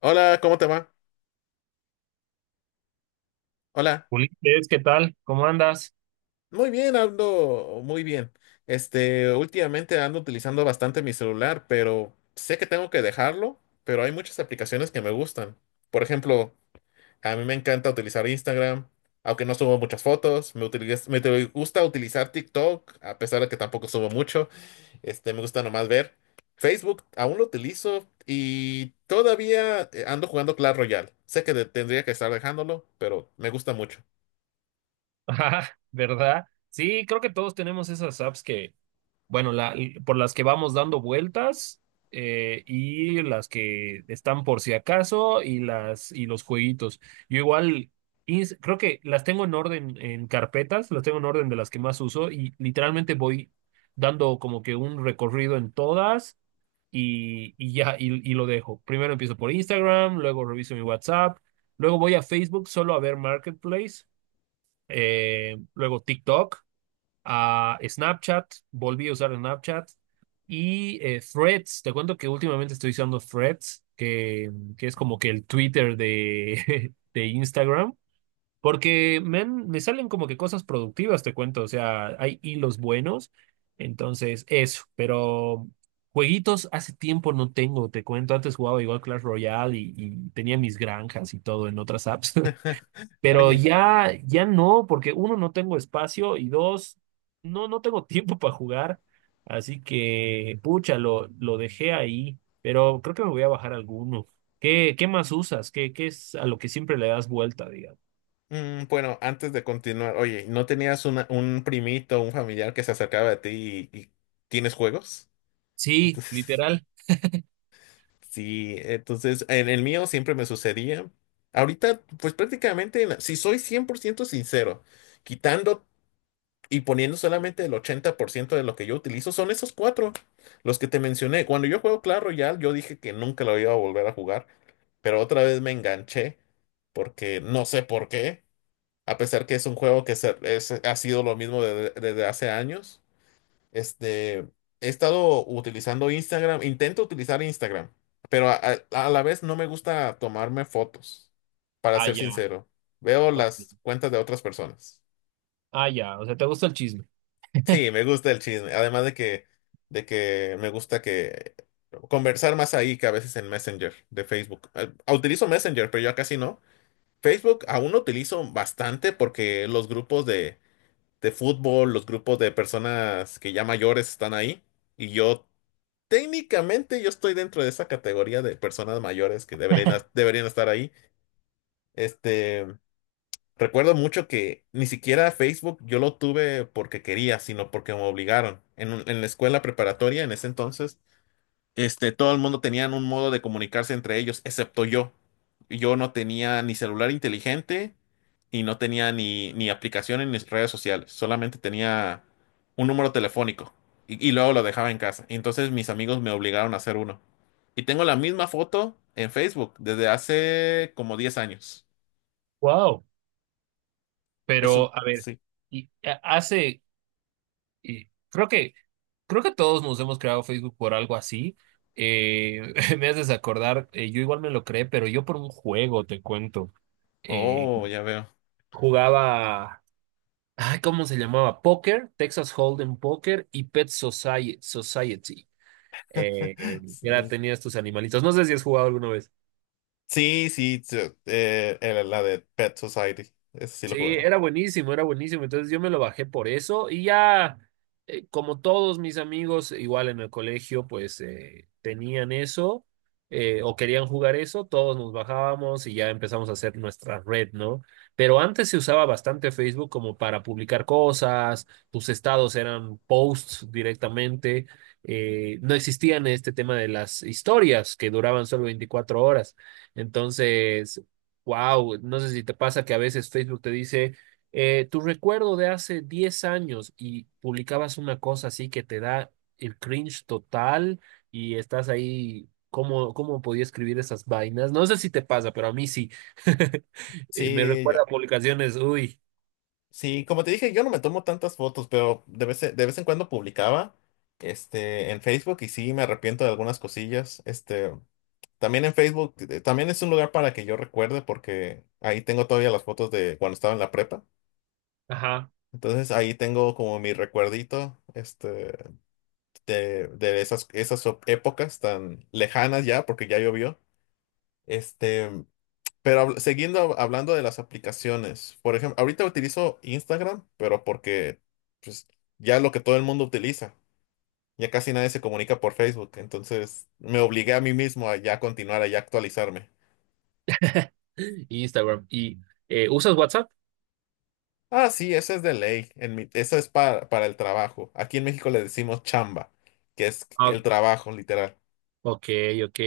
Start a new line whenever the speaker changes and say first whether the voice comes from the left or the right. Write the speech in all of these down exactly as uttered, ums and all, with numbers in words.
left: Hola, ¿cómo te va? Hola.
right: Ulises, ¿qué tal? ¿Cómo andas?
left: Muy bien, ando muy bien. Este, últimamente ando utilizando bastante mi celular, pero sé que tengo que dejarlo, pero hay muchas aplicaciones que me gustan. Por ejemplo, a mí me encanta utilizar Instagram, aunque no subo muchas fotos. Me utiliz- me te- gusta utilizar TikTok, a pesar de que tampoco subo mucho. Este, me gusta nomás ver. Facebook aún lo utilizo y todavía eh, ando jugando Clash Royale. Sé que de- tendría que estar dejándolo, pero me gusta mucho.
right: Ajá, ¿verdad? Sí, creo que todos tenemos esas apps que, bueno, la, por las que vamos dando vueltas eh, y las que están por si acaso y las y los jueguitos. Yo igual ins- creo que las tengo en orden en carpetas, las tengo en orden de las que más uso y literalmente voy dando como que un recorrido en todas y, y ya, y, y lo dejo. Primero empiezo por Instagram, luego reviso mi WhatsApp, luego voy a Facebook solo a ver Marketplace, eh, luego TikTok, a Snapchat, volví a usar Snapchat y eh, Threads. Te cuento que últimamente estoy usando Threads, que, que es como que el Twitter de, de Instagram. Porque men, me salen como que cosas productivas, te cuento. O sea, hay hilos buenos. Entonces, eso. Pero jueguitos hace tiempo no tengo, te cuento. Antes jugaba igual Clash Royale y, y tenía mis granjas y todo en otras apps. Pero
left: Oye,
right: ya, ya no, porque uno, no tengo espacio y dos, no, no tengo tiempo para jugar. Así que, pucha, lo, lo dejé ahí. Pero creo que me voy a bajar alguno. ¿Qué, qué más usas? ¿Qué, qué es a lo que siempre le das vuelta, digamos?
left: mm, bueno, antes de continuar, oye, ¿no tenías una- un primito, un familiar que se acercaba a ti y, y tienes juegos?
right: Sí,
left: Entonces,
right: literal.
left: sí, entonces en el mío siempre me sucedía. Ahorita, pues prácticamente, na- si soy cien por ciento sincero, quitando y poniendo solamente el ochenta por ciento de lo que yo utilizo, son esos cuatro, los que te mencioné. Cuando yo juego Clash Royale, yo dije que nunca lo iba a volver a jugar, pero otra vez me enganché porque no sé por qué. A pesar que es un juego que se- es- ha sido lo mismo desde, desde hace años. Este, he estado utilizando Instagram, intento utilizar Instagram, pero a, a- a la vez no me gusta tomarme fotos, para
right: Ah,
left: ser
right: ya.
left: sincero. Veo las
right: Ok.
left: cuentas de otras personas.
right: Ah, ya. O sea, te gusta el chisme.
left: Sí, me gusta el chisme, además de que, de que me gusta que conversar más ahí que a veces en Messenger de Facebook. Eh, Utilizo Messenger, pero ya casi no. Facebook aún lo utilizo bastante porque los grupos de de fútbol, los grupos de personas que ya mayores están ahí. Y yo, técnicamente, yo estoy dentro de esa categoría de personas mayores que deberían, es- deberían estar ahí. Este, recuerdo mucho que ni siquiera Facebook yo lo tuve porque quería, sino porque me obligaron. En, un- en la escuela preparatoria, en ese entonces, este, todo el mundo tenía un modo de comunicarse entre ellos, excepto yo. Yo no tenía ni celular inteligente y no tenía ni, ni aplicaciones ni redes sociales, solamente tenía un número telefónico y, y luego lo dejaba en casa. Y entonces mis amigos me obligaron a hacer uno. Y tengo la misma foto en Facebook desde hace como diez años.
right: Wow.
left: Eso,
right: Pero, a ver,
left: sí.
right: y eh, hace, y creo que, creo que todos nos hemos creado Facebook por algo así. Eh, me haces acordar, eh, yo igual me lo creé, pero yo por un juego, te cuento. Eh,
left: Oh, ya veo.
right: jugaba, ay, ¿cómo se llamaba? Póker, Texas Hold'em Póker y Pet Society. Society. Eh, eh, era,
left: Sí.
right: tenía estos animalitos. No sé si has jugado alguna vez.
left: Sí, sí, sí, eh, eh, la de Pet Society. Ese sí lo
right: Sí,
left: jugaba.
right: era buenísimo, era buenísimo. Entonces yo me lo bajé por eso y ya, eh, como todos mis amigos, igual en el colegio, pues eh, tenían eso eh, o querían jugar eso, todos nos bajábamos y ya empezamos a hacer nuestra red, ¿no? Pero antes se usaba bastante Facebook como para publicar cosas, tus estados eran posts directamente, eh, no existían este tema de las historias que duraban solo veinticuatro horas. Entonces... Wow, no sé si te pasa que a veces Facebook te dice, eh, tu recuerdo de hace diez años y publicabas una cosa así que te da el cringe total y estás ahí, ¿cómo, cómo podía escribir esas vainas? No sé si te pasa, pero a mí sí. Eh, me
left: Sí,
right: recuerda
left: yo.
right: a publicaciones, uy,
left: Sí, como te dije, yo no me tomo tantas fotos, pero de vez en, de vez en cuando publicaba este, en Facebook y sí me arrepiento de algunas cosillas. Este, también en Facebook, eh, también es un lugar para que yo recuerde porque ahí tengo todavía las fotos de cuando estaba en la prepa.
right: ajá,
left: Entonces ahí tengo como mi recuerdito este, de, de esas, esas épocas tan lejanas ya, porque ya llovió. Este, Pero habl- siguiendo hab- hablando de las aplicaciones, por ejemplo, ahorita utilizo Instagram, pero porque pues, ya es lo que todo el mundo utiliza, ya casi nadie se comunica por Facebook, entonces me obligué a mí mismo a ya continuar, a ya actualizarme.
right: Instagram. ¿Y eh, usas WhatsApp?
left: Ah, sí, esa es de ley, en mi, esa es para, para el trabajo. Aquí en México le decimos chamba, que es el trabajo, literal.
right: Ok, ok.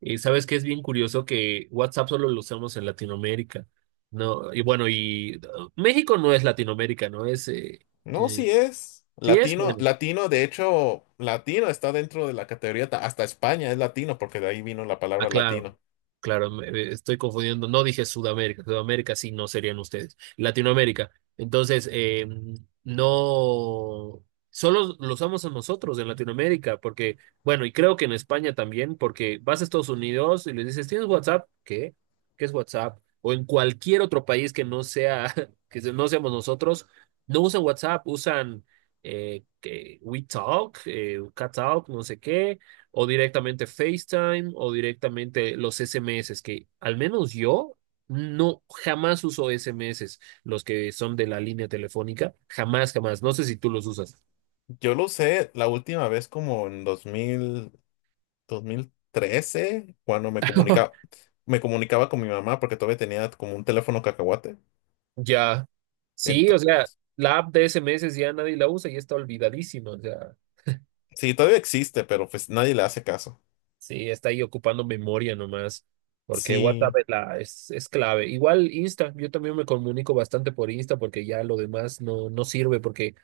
right: Y sabes que es bien curioso que WhatsApp solo lo usamos en Latinoamérica. No, y bueno, y uh, México no es Latinoamérica, ¿no? Es, eh,
left: No,
right: eh,
left: sí es.
right: sí es,
left: Latino,
right: bueno.
left: latino, de hecho, latino está dentro de la categoría, ta- hasta España es latino, porque de ahí vino la palabra
right: Ah, claro,
left: latino.
right: claro, me- me estoy confundiendo. No dije Sudamérica, Sudamérica sí no serían ustedes. Latinoamérica. Entonces, eh, no, solo lo usamos a nosotros en Latinoamérica, porque, bueno, y creo que en España también, porque vas a Estados Unidos y les dices, ¿tienes WhatsApp? ¿Qué? ¿Qué es WhatsApp? O en cualquier otro país que no sea, que no seamos nosotros, no usan WhatsApp, usan eh, que WeTalk, eh, CatTalk, no sé qué, o directamente FaceTime o directamente los S M S, que al menos yo no jamás uso S M S, los que son de la línea telefónica, jamás, jamás. No sé si tú los usas.
left: Yo lo usé la última vez como en dos dos mil dos mil trece cuando me comunicaba, me comunicaba con mi mamá porque todavía tenía como un teléfono cacahuate.
right: Ya. Sí, o
left: Ento-
right: sea, la app de S M S ya nadie la usa y está olvidadísima. O sea,
left: sí, todavía existe, pero pues nadie le hace caso.
right: sí, está ahí ocupando memoria nomás. Porque WhatsApp
left: Sí,
right: es, la, es, es clave. Igual Insta, yo también me comunico bastante por Insta porque ya lo demás no, no sirve porque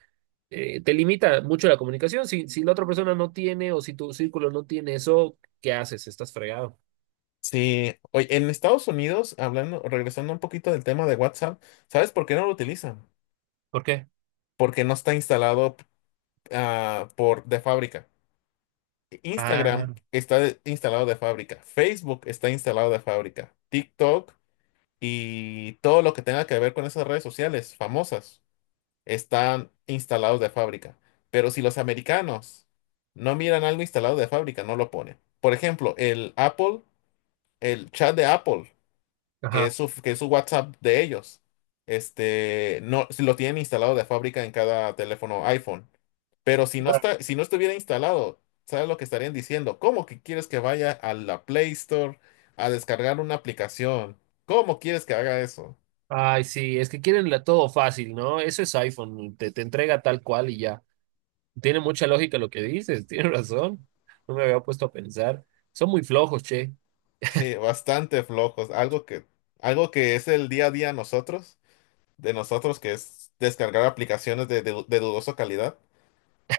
right: eh, te limita mucho la comunicación. Si, si la otra persona no tiene o si tu círculo no tiene eso, ¿qué haces? Estás fregado.
left: sí. Oye, en Estados Unidos, hablando, regresando un poquito del tema de WhatsApp, ¿sabes por qué no lo utilizan?
right: ¿Por qué?
left: Porque no está instalado, ah, por de fábrica.
right: Ah,
left: Instagram está de- instalado de fábrica. Facebook está instalado de fábrica. TikTok y todo lo que tenga que ver con esas redes sociales famosas están instalados de fábrica. Pero si los americanos no miran algo instalado de fábrica, no lo ponen. Por ejemplo, el Apple, el chat de Apple, que es
right: ajá.
left: su, que es su WhatsApp de ellos, este, no, si lo tienen instalado de fábrica en cada teléfono iPhone. Pero si no
right: Claro.
left: está, si no estuviera instalado, ¿sabes lo que estarían diciendo? ¿Cómo que quieres que vaya a la Play Store a descargar una aplicación? ¿Cómo quieres que haga eso?
right: Ay, sí, es que quieren la- todo fácil, ¿no? Eso es iPhone, te, te entrega tal cual y ya. Tiene mucha lógica lo que dices, tienes razón. No me había puesto a pensar. Son muy flojos, che.
left: Sí, bastante flojos. Algo que, algo que es el día a día nosotros, de nosotros, que es descargar aplicaciones de, de- de dudosa calidad.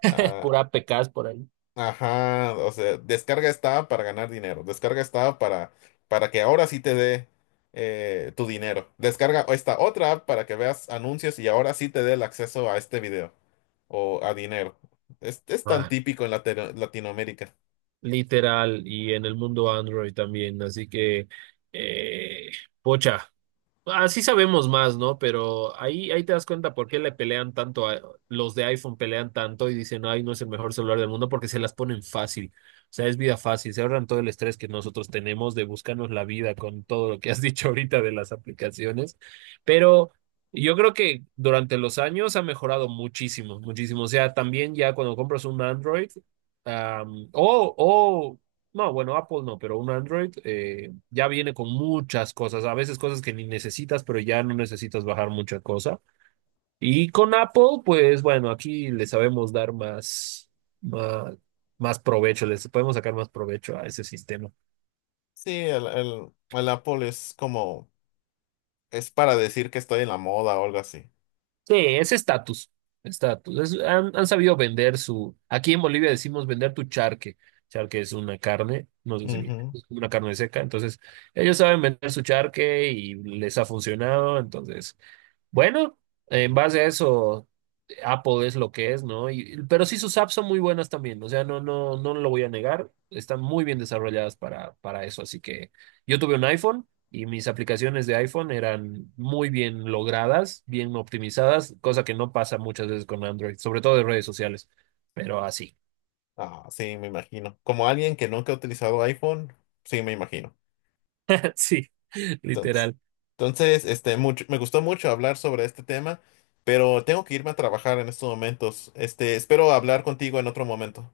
left: Ah,
right: Pura A P Ks por ahí.
left: ajá, o sea, descarga esta app para ganar dinero. Descarga esta app para, para que ahora sí te dé eh, tu dinero. Descarga esta otra app para que veas anuncios y ahora sí te dé el acceso a este video o a dinero. Es, es tan
right: Ah,
left: típico en Latino- Latinoamérica.
right: literal, y en el mundo Android también. Así que, eh, pocha. Así sabemos más, ¿no? Pero ahí, ahí te das cuenta por qué le pelean tanto a los de iPhone pelean tanto y dicen, ay, no es el mejor celular del mundo porque se las ponen fácil. O sea, es vida fácil, se ahorran todo el estrés que nosotros tenemos de buscarnos la vida con todo lo que has dicho ahorita de las aplicaciones. Pero yo creo que durante los años ha mejorado muchísimo, muchísimo. O sea, también ya cuando compras un Android, am, o no, bueno, Apple no, pero un Android eh, ya viene con muchas cosas, a veces cosas que ni necesitas, pero ya no necesitas bajar mucha cosa. Y con Apple, pues bueno, aquí le sabemos dar más, más, más provecho, les podemos sacar más provecho a ese sistema.
left: Sí, el, el, el Apple es como, es para decir que estoy en la moda o algo así.
right: Sí, es estatus, estatus. Es- han, han sabido vender su, aquí en Bolivia decimos vender tu charque. Charque es una carne, no sé si
left: Ujú.
right: es una carne seca, entonces ellos saben vender su charque y les ha funcionado, entonces... Bueno, en base a eso, Apple es lo que es, ¿no? Y- pero sí sus apps son muy buenas también, o sea, no, no, no lo voy a negar, están muy bien desarrolladas para, para eso, así que yo tuve un iPhone y mis aplicaciones de iPhone eran muy bien logradas, bien optimizadas, cosa que no pasa muchas veces con Android, sobre todo de redes sociales, pero así,
left: Ah, sí, me imagino. Como alguien que nunca ha utilizado iPhone, sí, me imagino.
right: sí,
left: Entonces,
right: literal.
left: entonces, este, mucho, me gustó mucho hablar sobre este tema, pero tengo que irme a trabajar en estos momentos. Este, espero hablar contigo en otro momento.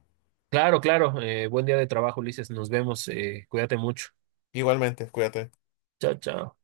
right: Claro, claro, eh, buen día de trabajo, Ulises, nos vemos, eh, cuídate mucho.
left: Igualmente, cuídate.
right: Chao, chao.